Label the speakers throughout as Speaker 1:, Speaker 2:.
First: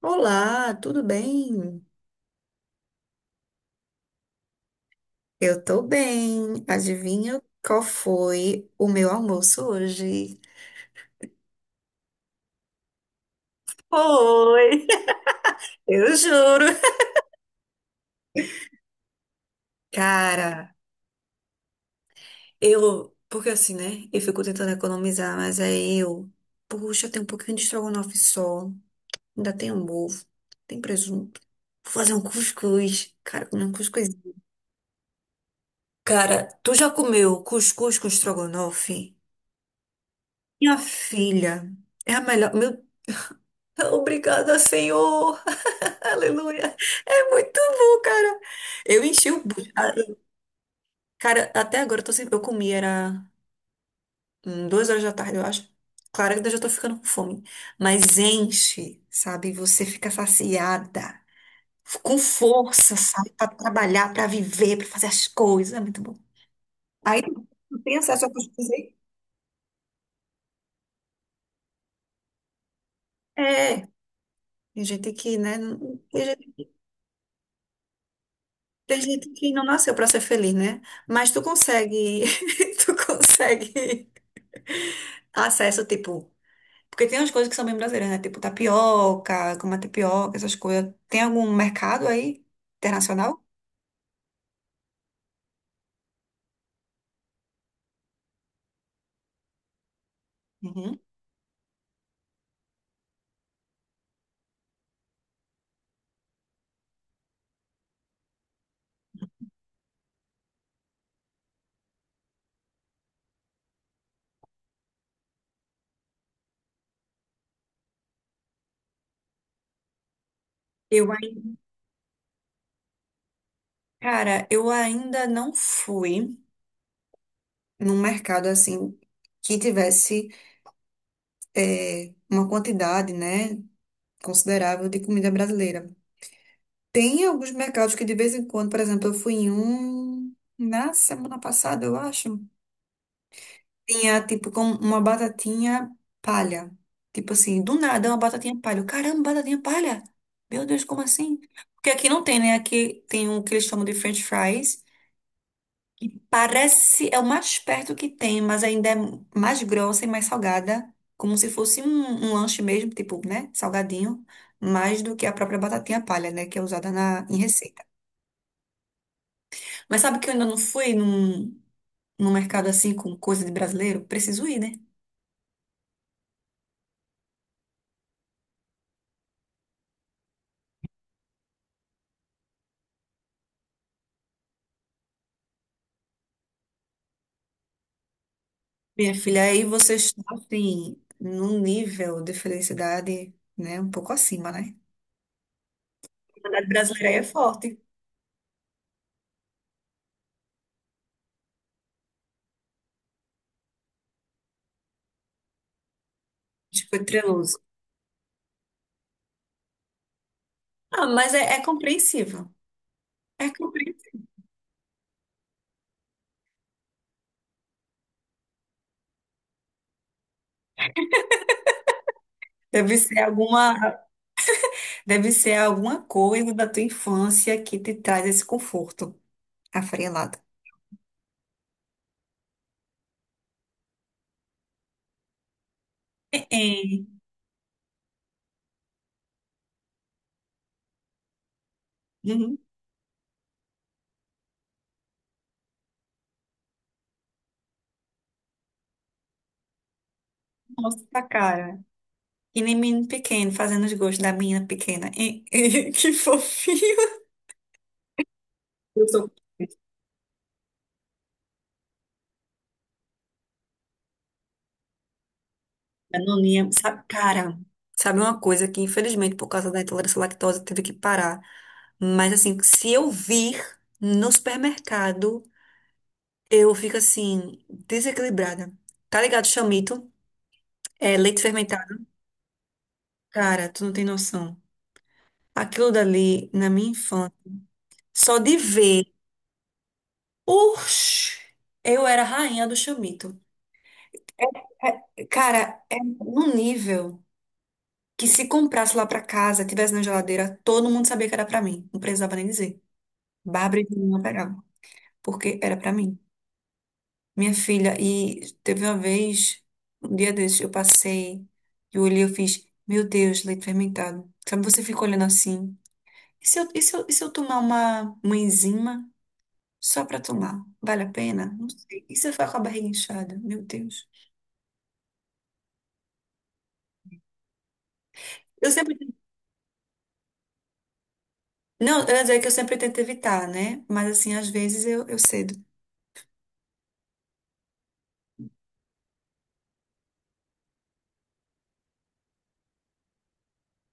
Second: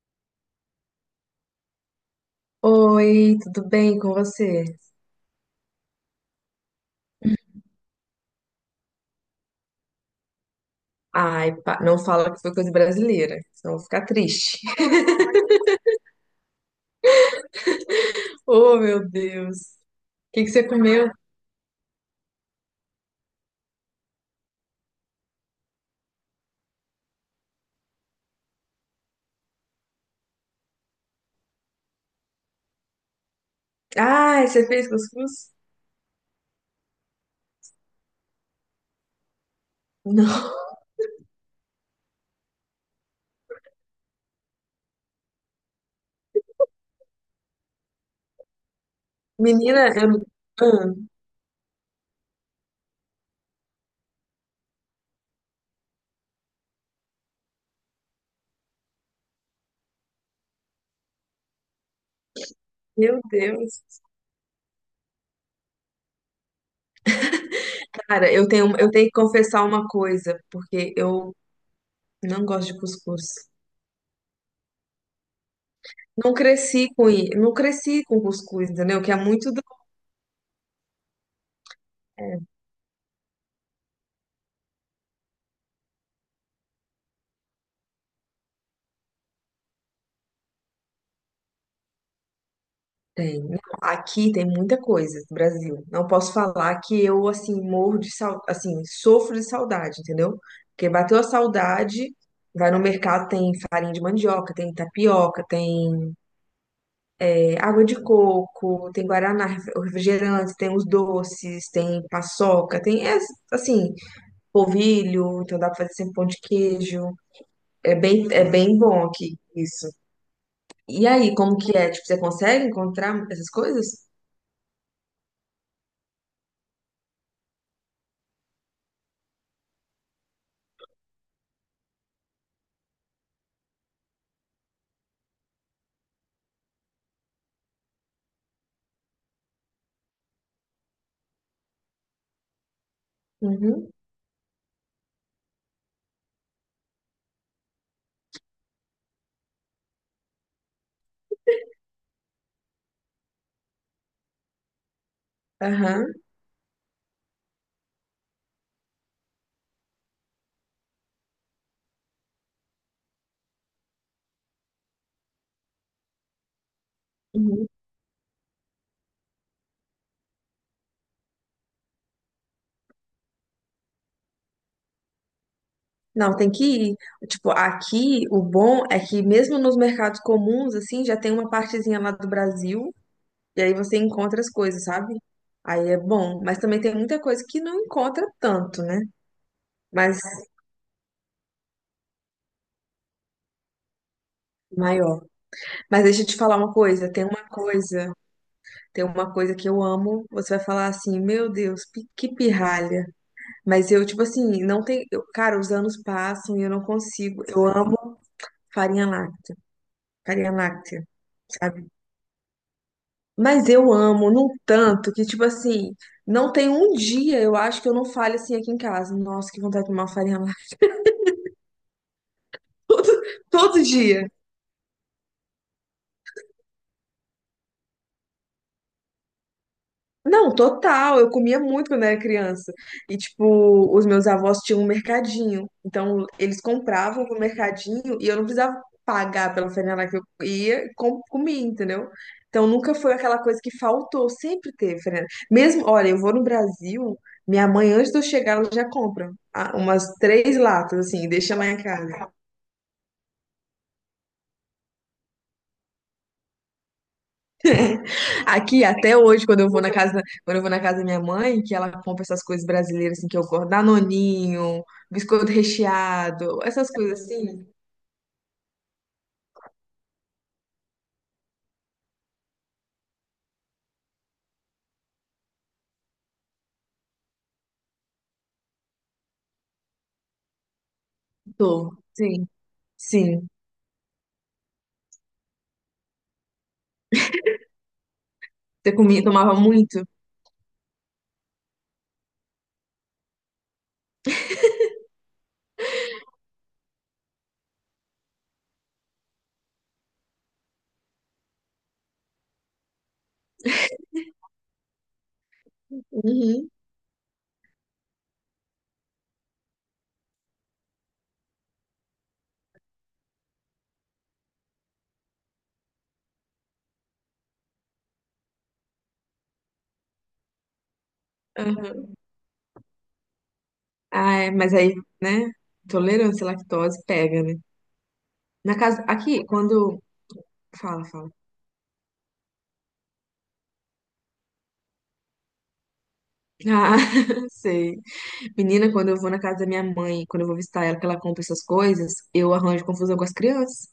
Speaker 1: Olá, tudo bem?
Speaker 2: Oi, tudo bem com você?
Speaker 1: Eu tô bem. Adivinha qual foi o meu almoço hoje?
Speaker 2: Ai, não fala que foi coisa brasileira, senão eu vou ficar triste.
Speaker 1: Oi! Eu juro.
Speaker 2: Oh, meu Deus. O que que você
Speaker 1: Cara,
Speaker 2: comeu?
Speaker 1: eu, porque assim, né? Eu fico tentando economizar, mas aí eu, puxa, tem um pouquinho de estrogonofe só, ainda tem um ovo, tem presunto. Vou fazer um cuscuz. Cara, comer um cuscuz.
Speaker 2: Ai, você fez cuscuz?
Speaker 1: Cara, tu já comeu cuscuz com estrogonofe?
Speaker 2: Não.
Speaker 1: Minha filha, é a melhor. Meu, obrigada, Senhor. Aleluia. É muito bom, cara. Eu enchi o. bu-
Speaker 2: Menina,
Speaker 1: a-
Speaker 2: eu. Ah,
Speaker 1: Cara, até agora eu tô sempre. Eu comi, era 2 horas da tarde, eu acho. Claro que eu já tô ficando com fome. Mas enche, sabe? Você fica saciada. Com força,
Speaker 2: meu
Speaker 1: sabe? Pra
Speaker 2: Deus.
Speaker 1: trabalhar, pra viver, pra fazer as coisas. É muito bom. Aí não tem acesso a
Speaker 2: Cara, eu
Speaker 1: coisas
Speaker 2: tenho, eu
Speaker 1: aí?
Speaker 2: tenho que confessar uma coisa, porque eu não gosto de cuscuz.
Speaker 1: É. Tem gente que, né? Tem gente,
Speaker 2: Não cresci com cuscuz,
Speaker 1: tem
Speaker 2: entendeu? Que é
Speaker 1: gente
Speaker 2: muito.
Speaker 1: que não nasceu pra ser feliz, né? Mas tu consegue. Tu consegue acesso, tipo. Porque tem umas coisas que são bem brasileiras, né? Tipo tapioca, como a tapioca, essas coisas. Tem algum mercado aí
Speaker 2: Tem.
Speaker 1: internacional?
Speaker 2: Não, aqui tem muita coisa no Brasil. Não posso falar que eu, assim, morro de saudade, assim, sofro de saudade, entendeu? Porque
Speaker 1: Uhum.
Speaker 2: bateu a saudade, vai no mercado, tem farinha de mandioca, tem tapioca, tem água de coco, tem guaraná, refrigerante, tem os doces, tem paçoca, tem, assim, polvilho, então dá pra fazer sempre pão de queijo. É bem bom aqui, isso.
Speaker 1: Eu
Speaker 2: E aí,
Speaker 1: ainda,
Speaker 2: como que é? Tipo, você consegue encontrar essas coisas?
Speaker 1: cara, eu ainda não fui num mercado assim que tivesse uma quantidade, né, considerável de comida brasileira. Tem alguns mercados que de vez em quando, por exemplo, eu fui em um na semana passada, eu acho.
Speaker 2: Uhum,
Speaker 1: Tinha, tipo, com uma batatinha palha. Tipo assim, do nada, uma batatinha palha. Caramba, batatinha palha? Meu Deus, como assim? Porque aqui não tem, né? Aqui tem o que eles chamam de French fries. E
Speaker 2: aham.
Speaker 1: parece, é o mais perto que tem, mas ainda é mais grossa e mais salgada. Como se fosse um, lanche mesmo, tipo, né? Salgadinho. Mais do que a própria batatinha palha, né? Que é usada em
Speaker 2: Uhum.
Speaker 1: receita. Mas sabe que eu ainda não fui num mercado assim com coisa de brasileiro? Preciso ir, né?
Speaker 2: Não, tem que ir. Tipo, aqui o bom é que mesmo nos mercados comuns, assim, já tem uma partezinha lá do Brasil, e aí você encontra as coisas, sabe? Aí é bom, mas também tem muita coisa que não encontra tanto, né?
Speaker 1: Minha filha, aí vocês
Speaker 2: Mas
Speaker 1: estão, assim, num nível de felicidade, né, um pouco acima, né?
Speaker 2: maior. Mas
Speaker 1: A
Speaker 2: deixa eu te falar
Speaker 1: felicidade
Speaker 2: uma
Speaker 1: brasileira
Speaker 2: coisa,
Speaker 1: aí é forte,
Speaker 2: tem uma coisa que eu amo, você vai falar assim, meu Deus, que pirralha. Mas eu, tipo assim, não tem, cara, os anos passam e eu não
Speaker 1: tipo, é
Speaker 2: consigo.
Speaker 1: treloso.
Speaker 2: Eu amo farinha láctea, farinha
Speaker 1: Ah,
Speaker 2: láctea,
Speaker 1: mas é
Speaker 2: sabe?
Speaker 1: compreensível. É
Speaker 2: Mas eu
Speaker 1: compreensível.
Speaker 2: amo num tanto que, tipo assim, não tem um dia, eu acho, que eu não fale assim aqui em casa. Nossa, que vontade de tomar uma farinha lá.
Speaker 1: Deve
Speaker 2: Todo,
Speaker 1: ser alguma,
Speaker 2: todo dia.
Speaker 1: deve ser alguma coisa da tua infância que te traz esse conforto afarelado.
Speaker 2: Não, total. Eu comia muito quando era criança. E, tipo, os meus avós tinham um mercadinho. Então,
Speaker 1: É,
Speaker 2: eles
Speaker 1: é,
Speaker 2: compravam no mercadinho e eu não precisava pagar pela franela que eu ia e comia, entendeu?
Speaker 1: uhum.
Speaker 2: Então, nunca foi aquela coisa que faltou. Sempre teve franela. Mesmo, olha, eu vou no Brasil, minha mãe, antes de eu chegar, ela já compra umas três latas,
Speaker 1: Nossa,
Speaker 2: assim, e deixa lá em
Speaker 1: cara.
Speaker 2: casa.
Speaker 1: E nem menino pequeno, fazendo os gostos da menina pequena. É, é, que fofinho.
Speaker 2: Aqui,
Speaker 1: Eu
Speaker 2: até
Speaker 1: sou.
Speaker 2: hoje, quando eu vou na casa, quando eu vou na casa da minha mãe, que ela compra essas coisas brasileiras assim que eu gosto, danoninho, biscoito
Speaker 1: Eu não
Speaker 2: recheado,
Speaker 1: lembro,
Speaker 2: essas
Speaker 1: sabe,
Speaker 2: coisas
Speaker 1: cara,
Speaker 2: assim.
Speaker 1: sabe uma coisa que infelizmente por causa da intolerância à lactose teve que parar. Mas assim, se eu vir no supermercado, eu fico assim, desequilibrada. Tá ligado? Chamito, é leite
Speaker 2: Tô,
Speaker 1: fermentado.
Speaker 2: sim, sim.
Speaker 1: Cara, tu não tem noção. Aquilo dali, na minha infância, só de
Speaker 2: Você
Speaker 1: ver,
Speaker 2: comia, tomava muito?
Speaker 1: uxi, eu era a rainha do chamito. É, cara, é num nível que se comprasse lá pra casa, tivesse na geladeira, todo mundo sabia que era pra mim. Não precisava nem dizer. Bárbara e Juliana pegavam, porque era pra mim.
Speaker 2: Uhum.
Speaker 1: Minha filha, e teve uma vez, um dia desses, eu passei e olhei, eu fiz, meu Deus, leite fermentado. Sabe, você fica olhando assim. E se eu, e se eu, e se eu tomar uma enzima só pra tomar? Vale a pena? Não sei. E
Speaker 2: Aham.
Speaker 1: se eu ficar com a barriga inchada? Meu Deus.
Speaker 2: Ah, é, mas aí, né? Intolerância à lactose pega, né?
Speaker 1: Eu
Speaker 2: Na
Speaker 1: sempre.
Speaker 2: casa, aqui, quando. Fala, fala.
Speaker 1: Não, eu ia dizer que eu sempre tento evitar, né? Mas assim, às vezes eu cedo.
Speaker 2: Ah, sei. Menina, quando eu vou na casa da minha mãe, quando eu vou visitar ela, que ela compra essas coisas, eu arranjo confusão com as crianças.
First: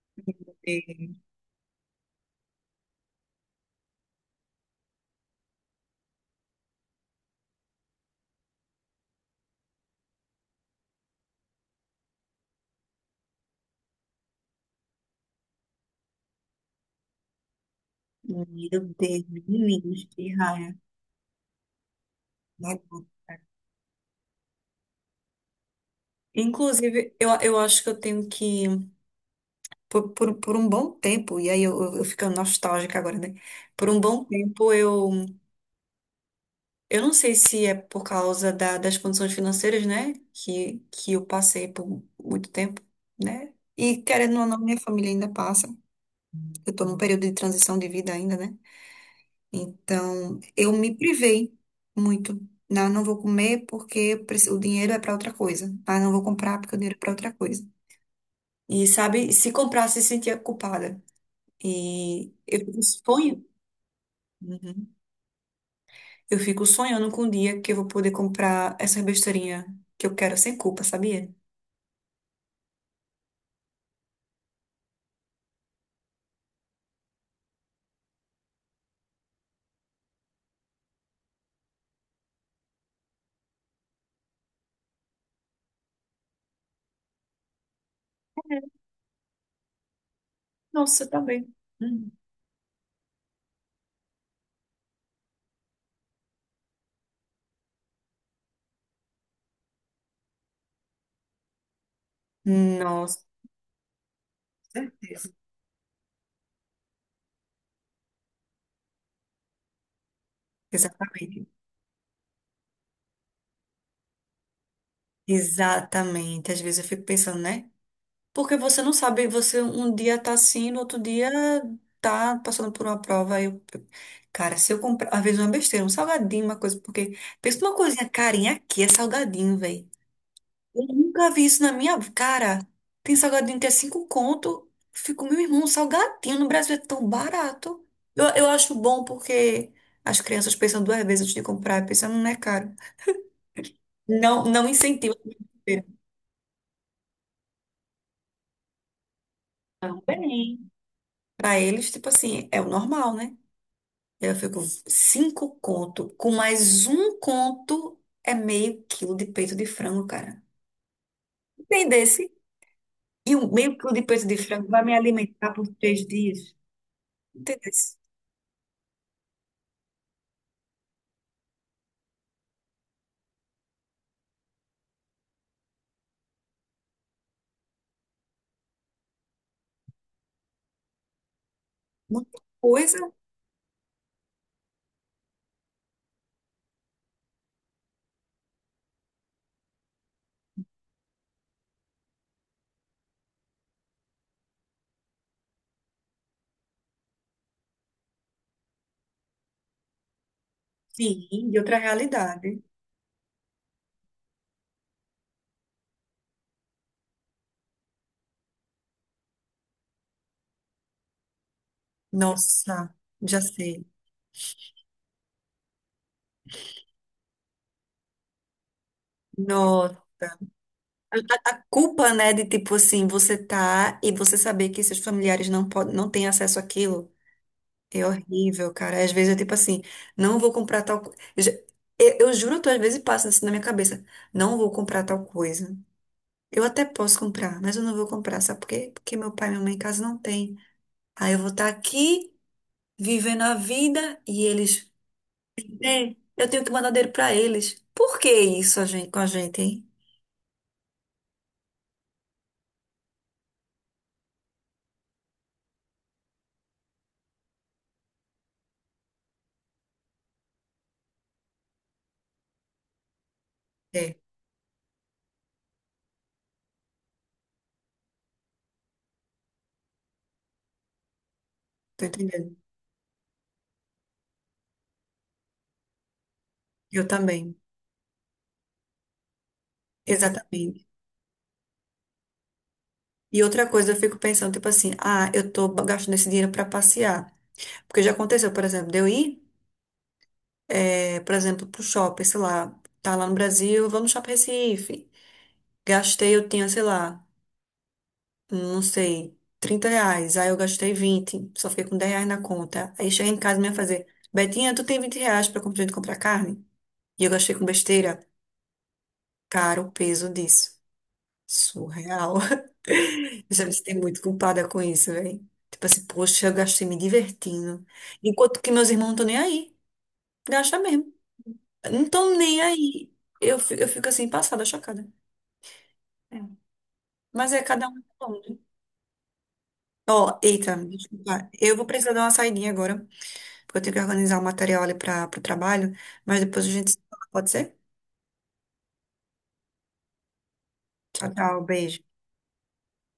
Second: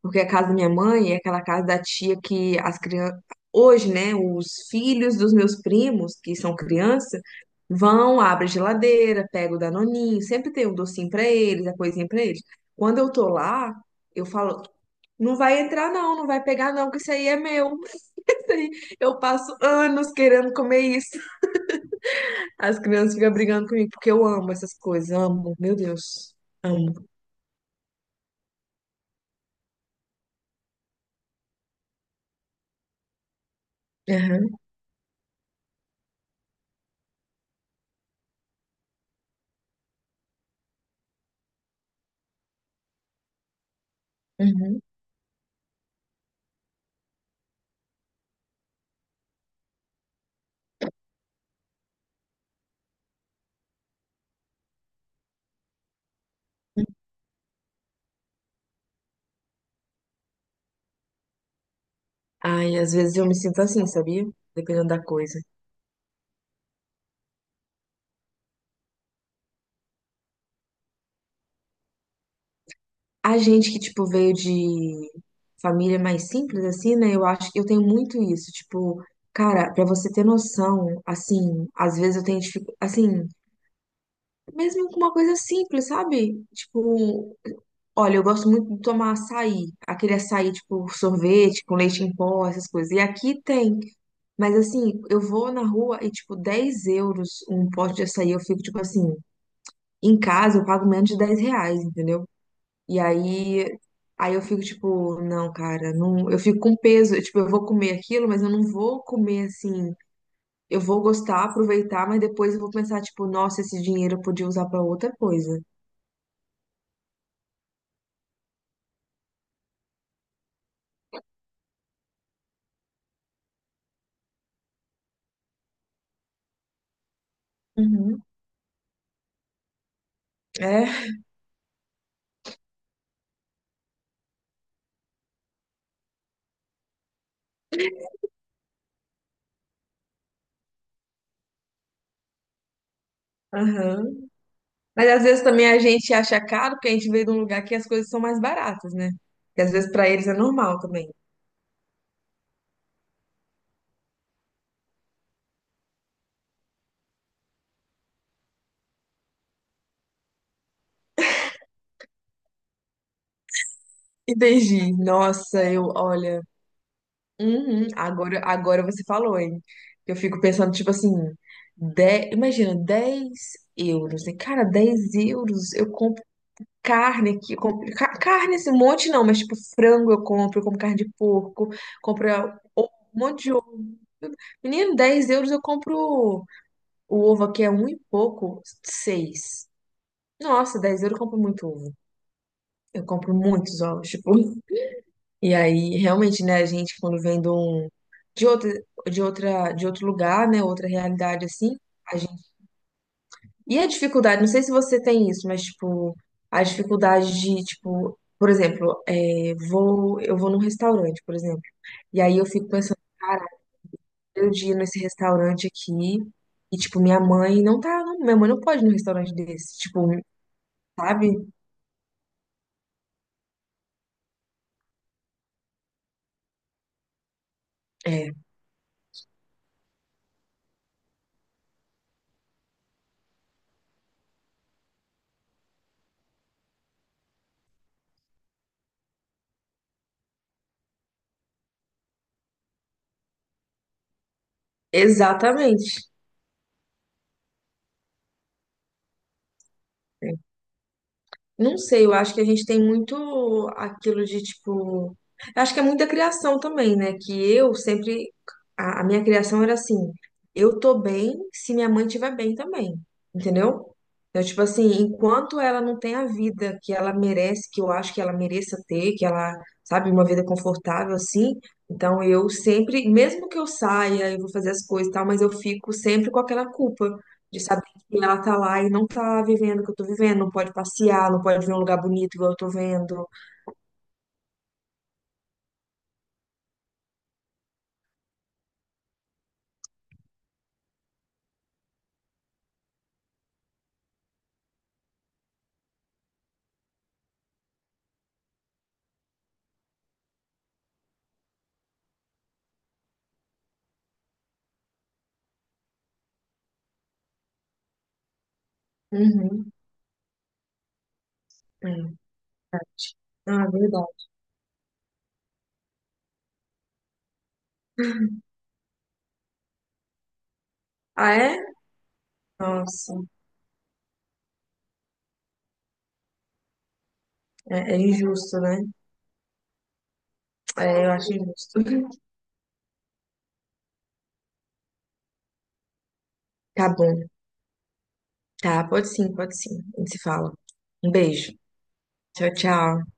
Speaker 2: Porque a casa da minha
Speaker 1: É.
Speaker 2: mãe é aquela casa da tia que as crianças. Hoje, né, os filhos dos meus primos, que são criança, vão, abrem a geladeira, pegam o Danoninho, sempre tem um docinho pra eles, a coisinha pra eles. Quando eu tô lá, eu falo: não vai entrar, não, não vai pegar, não, que isso aí é meu. Isso aí.
Speaker 1: Meu
Speaker 2: Eu
Speaker 1: Deus,
Speaker 2: passo
Speaker 1: meninos,
Speaker 2: anos
Speaker 1: que
Speaker 2: querendo
Speaker 1: raia.
Speaker 2: comer isso. As crianças ficam brigando comigo, porque eu amo essas coisas, amo, meu Deus, amo.
Speaker 1: Inclusive, eu acho que eu tenho que por um bom tempo, e aí eu ficando nostálgica agora, né? Por um bom
Speaker 2: Aham,
Speaker 1: tempo eu não sei se é por causa das condições financeiras, né? Que eu passei por muito tempo, né? E querendo ou não, minha
Speaker 2: uhum.
Speaker 1: família ainda passa. Eu tô num período de transição de vida ainda, né? Então, eu me privei muito. Não, não vou comer porque eu o dinheiro é para outra coisa. Ah, não vou comprar porque o dinheiro é para outra coisa. E sabe, se comprasse, sentia culpada. E eu
Speaker 2: Ai, às vezes eu me
Speaker 1: sonho.
Speaker 2: sinto assim, sabia? Dependendo
Speaker 1: Uhum.
Speaker 2: da coisa.
Speaker 1: Eu fico sonhando com um dia que eu vou poder comprar essa besteirinha que eu quero sem culpa, sabia?
Speaker 2: A gente que, tipo, veio de família mais simples, assim, né? Eu acho que eu tenho muito isso. Tipo, cara, pra você ter noção, assim, às vezes eu tenho dificuldade, assim, mesmo com uma coisa simples, sabe? Tipo, olha, eu gosto muito de tomar açaí, aquele açaí tipo
Speaker 1: Nossa, eu também.
Speaker 2: sorvete com leite
Speaker 1: Hum,
Speaker 2: em pó, essas coisas. E aqui tem, mas assim, eu vou na rua e tipo 10 euros um pote de açaí, eu fico tipo assim, em casa eu pago menos de 10 reais, entendeu? E
Speaker 1: Nossa,
Speaker 2: aí, aí eu fico tipo,
Speaker 1: certeza.
Speaker 2: não, cara, não, eu fico com peso, eu, tipo, eu vou comer aquilo, mas eu não vou comer assim, eu vou gostar,
Speaker 1: Exatamente.
Speaker 2: aproveitar, mas depois eu vou pensar tipo, nossa, esse dinheiro eu podia usar pra outra coisa.
Speaker 1: Exatamente. Às vezes eu fico pensando, né? Porque você não sabe, você um dia tá assim, no outro dia tá passando por uma prova. Aí, cara, se eu comprar, às vezes uma besteira, um salgadinho, uma coisa, porque pensa numa coisinha
Speaker 2: Uhum.
Speaker 1: carinha aqui, é salgadinho, velho. Eu
Speaker 2: É,
Speaker 1: nunca vi isso na minha cara. Tem salgadinho que é 5 conto. Fico, meu irmão, salgadinho no Brasil é tão barato. Eu acho bom porque as crianças pensam duas vezes antes de comprar, pensando, não é caro.
Speaker 2: aham.
Speaker 1: Não, não
Speaker 2: Mas
Speaker 1: incentiva.
Speaker 2: às vezes também a gente acha caro porque a gente veio de um lugar que as coisas são mais baratas, né? Que às vezes pra eles é
Speaker 1: Também.
Speaker 2: normal também.
Speaker 1: Para eles, tipo assim, é o normal, né? Eu fico 5 conto. Com mais 1 conto é meio quilo de peito de frango, cara. Entendesse? E um meio quilo de peito de frango vai
Speaker 2: Entendi.
Speaker 1: me alimentar
Speaker 2: Nossa,
Speaker 1: por
Speaker 2: eu,
Speaker 1: três
Speaker 2: olha,
Speaker 1: dias. Entendeu?
Speaker 2: uhum, agora, agora você falou, hein? Eu fico pensando, tipo assim, 10, imagina, 10 euros, né? Cara, 10 euros, eu compro carne aqui, eu compro, carne esse monte não, mas tipo frango eu compro carne de porco, compro
Speaker 1: Muita
Speaker 2: um
Speaker 1: coisa,
Speaker 2: monte de ovo. Menino, 10 euros eu compro. O ovo aqui é um e pouco, seis. Nossa, 10 euros eu compro muito ovo. Eu compro muitos ovos, tipo. E aí, realmente, né, a gente, quando vem de um, de outra, de outro lugar, né, outra realidade,
Speaker 1: sim, de
Speaker 2: assim,
Speaker 1: outra
Speaker 2: a gente.
Speaker 1: realidade.
Speaker 2: E a dificuldade, não sei se você tem isso, mas, tipo, a dificuldade de, tipo, por exemplo, é, vou, eu vou num restaurante, por exemplo, e aí eu fico
Speaker 1: Nossa,
Speaker 2: pensando,
Speaker 1: já
Speaker 2: cara,
Speaker 1: sei.
Speaker 2: eu dia nesse restaurante aqui, e, tipo, minha mãe não tá, minha mãe não pode ir num restaurante desse, tipo,
Speaker 1: Nossa. A,
Speaker 2: sabe?
Speaker 1: a- a culpa, né, de tipo assim, você tá e você saber que seus familiares não podem, não têm acesso àquilo é
Speaker 2: É,
Speaker 1: horrível, cara. Às vezes eu tipo assim, não vou comprar tal coisa. Eu juro, tu às vezes passa isso na minha cabeça. Não vou comprar tal coisa. Eu até posso comprar, mas eu não vou comprar, sabe por quê? Porque meu pai e minha mãe em casa não tem. Aí eu vou estar aqui vivendo a vida e eles.
Speaker 2: exatamente.
Speaker 1: Ei, eu tenho que mandar dinheiro pra eles. Por que isso com a gente, hein?
Speaker 2: É. Não sei, eu acho que a gente tem muito aquilo de tipo. Eu acho que é muita criação também, né? Que eu sempre. A minha criação era assim: eu tô bem se minha mãe estiver bem também, entendeu?
Speaker 1: É,
Speaker 2: Então, tipo assim, enquanto ela não tem a vida que ela merece, que eu acho que ela mereça ter, que ela, sabe, uma vida confortável assim.
Speaker 1: tô
Speaker 2: Então, eu
Speaker 1: entendendo.
Speaker 2: sempre, mesmo que eu saia e vou fazer as coisas e tal, mas eu fico sempre com aquela
Speaker 1: Eu
Speaker 2: culpa.
Speaker 1: também.
Speaker 2: De saber. E ela tá lá e não tá vivendo o que eu tô vivendo, não pode
Speaker 1: Exatamente.
Speaker 2: passear, não pode ver um lugar bonito igual eu tô vendo.
Speaker 1: E outra coisa, eu fico pensando, tipo assim, ah, eu tô gastando esse dinheiro pra passear. Porque já aconteceu, por exemplo, de eu ir, por exemplo, pro shopping, sei lá, tá lá no Brasil, vamos no shopping Recife. Gastei, eu tinha, sei lá. Não sei, R$ 30. Aí eu gastei 20, só fiquei com R$ 10 na conta. Aí cheguei em casa e me ia fazer, Betinha, tu tem R$ 20 pra comprar carne? E eu gastei com besteira.
Speaker 2: Uhum.
Speaker 1: Cara, o peso disso.
Speaker 2: É,
Speaker 1: Surreal.
Speaker 2: verdade.
Speaker 1: Eu já
Speaker 2: Ah, é
Speaker 1: me sinto muito
Speaker 2: verdade.
Speaker 1: culpada com isso, velho. Tipo assim, poxa, eu gastei me divertindo. Enquanto que meus irmãos não estão nem aí. Gasta mesmo.
Speaker 2: Ah, é?
Speaker 1: Não estão nem aí.
Speaker 2: Nossa,
Speaker 1: Eu fico assim, passada, chocada. É. Mas é cada
Speaker 2: é, é
Speaker 1: um.
Speaker 2: injusto, né?
Speaker 1: Ó, eita, me
Speaker 2: É, eu acho
Speaker 1: desculpa. Eu
Speaker 2: injusto.
Speaker 1: vou precisar dar uma saidinha agora, porque eu tenho que organizar o material ali para o trabalho, mas depois a
Speaker 2: Tá
Speaker 1: gente se
Speaker 2: bom.
Speaker 1: fala, pode ser?
Speaker 2: Tá, pode sim, pode sim. A gente se fala. Um
Speaker 1: Tchau,
Speaker 2: beijo.
Speaker 1: tchau, beijo.
Speaker 2: Tchau, tchau.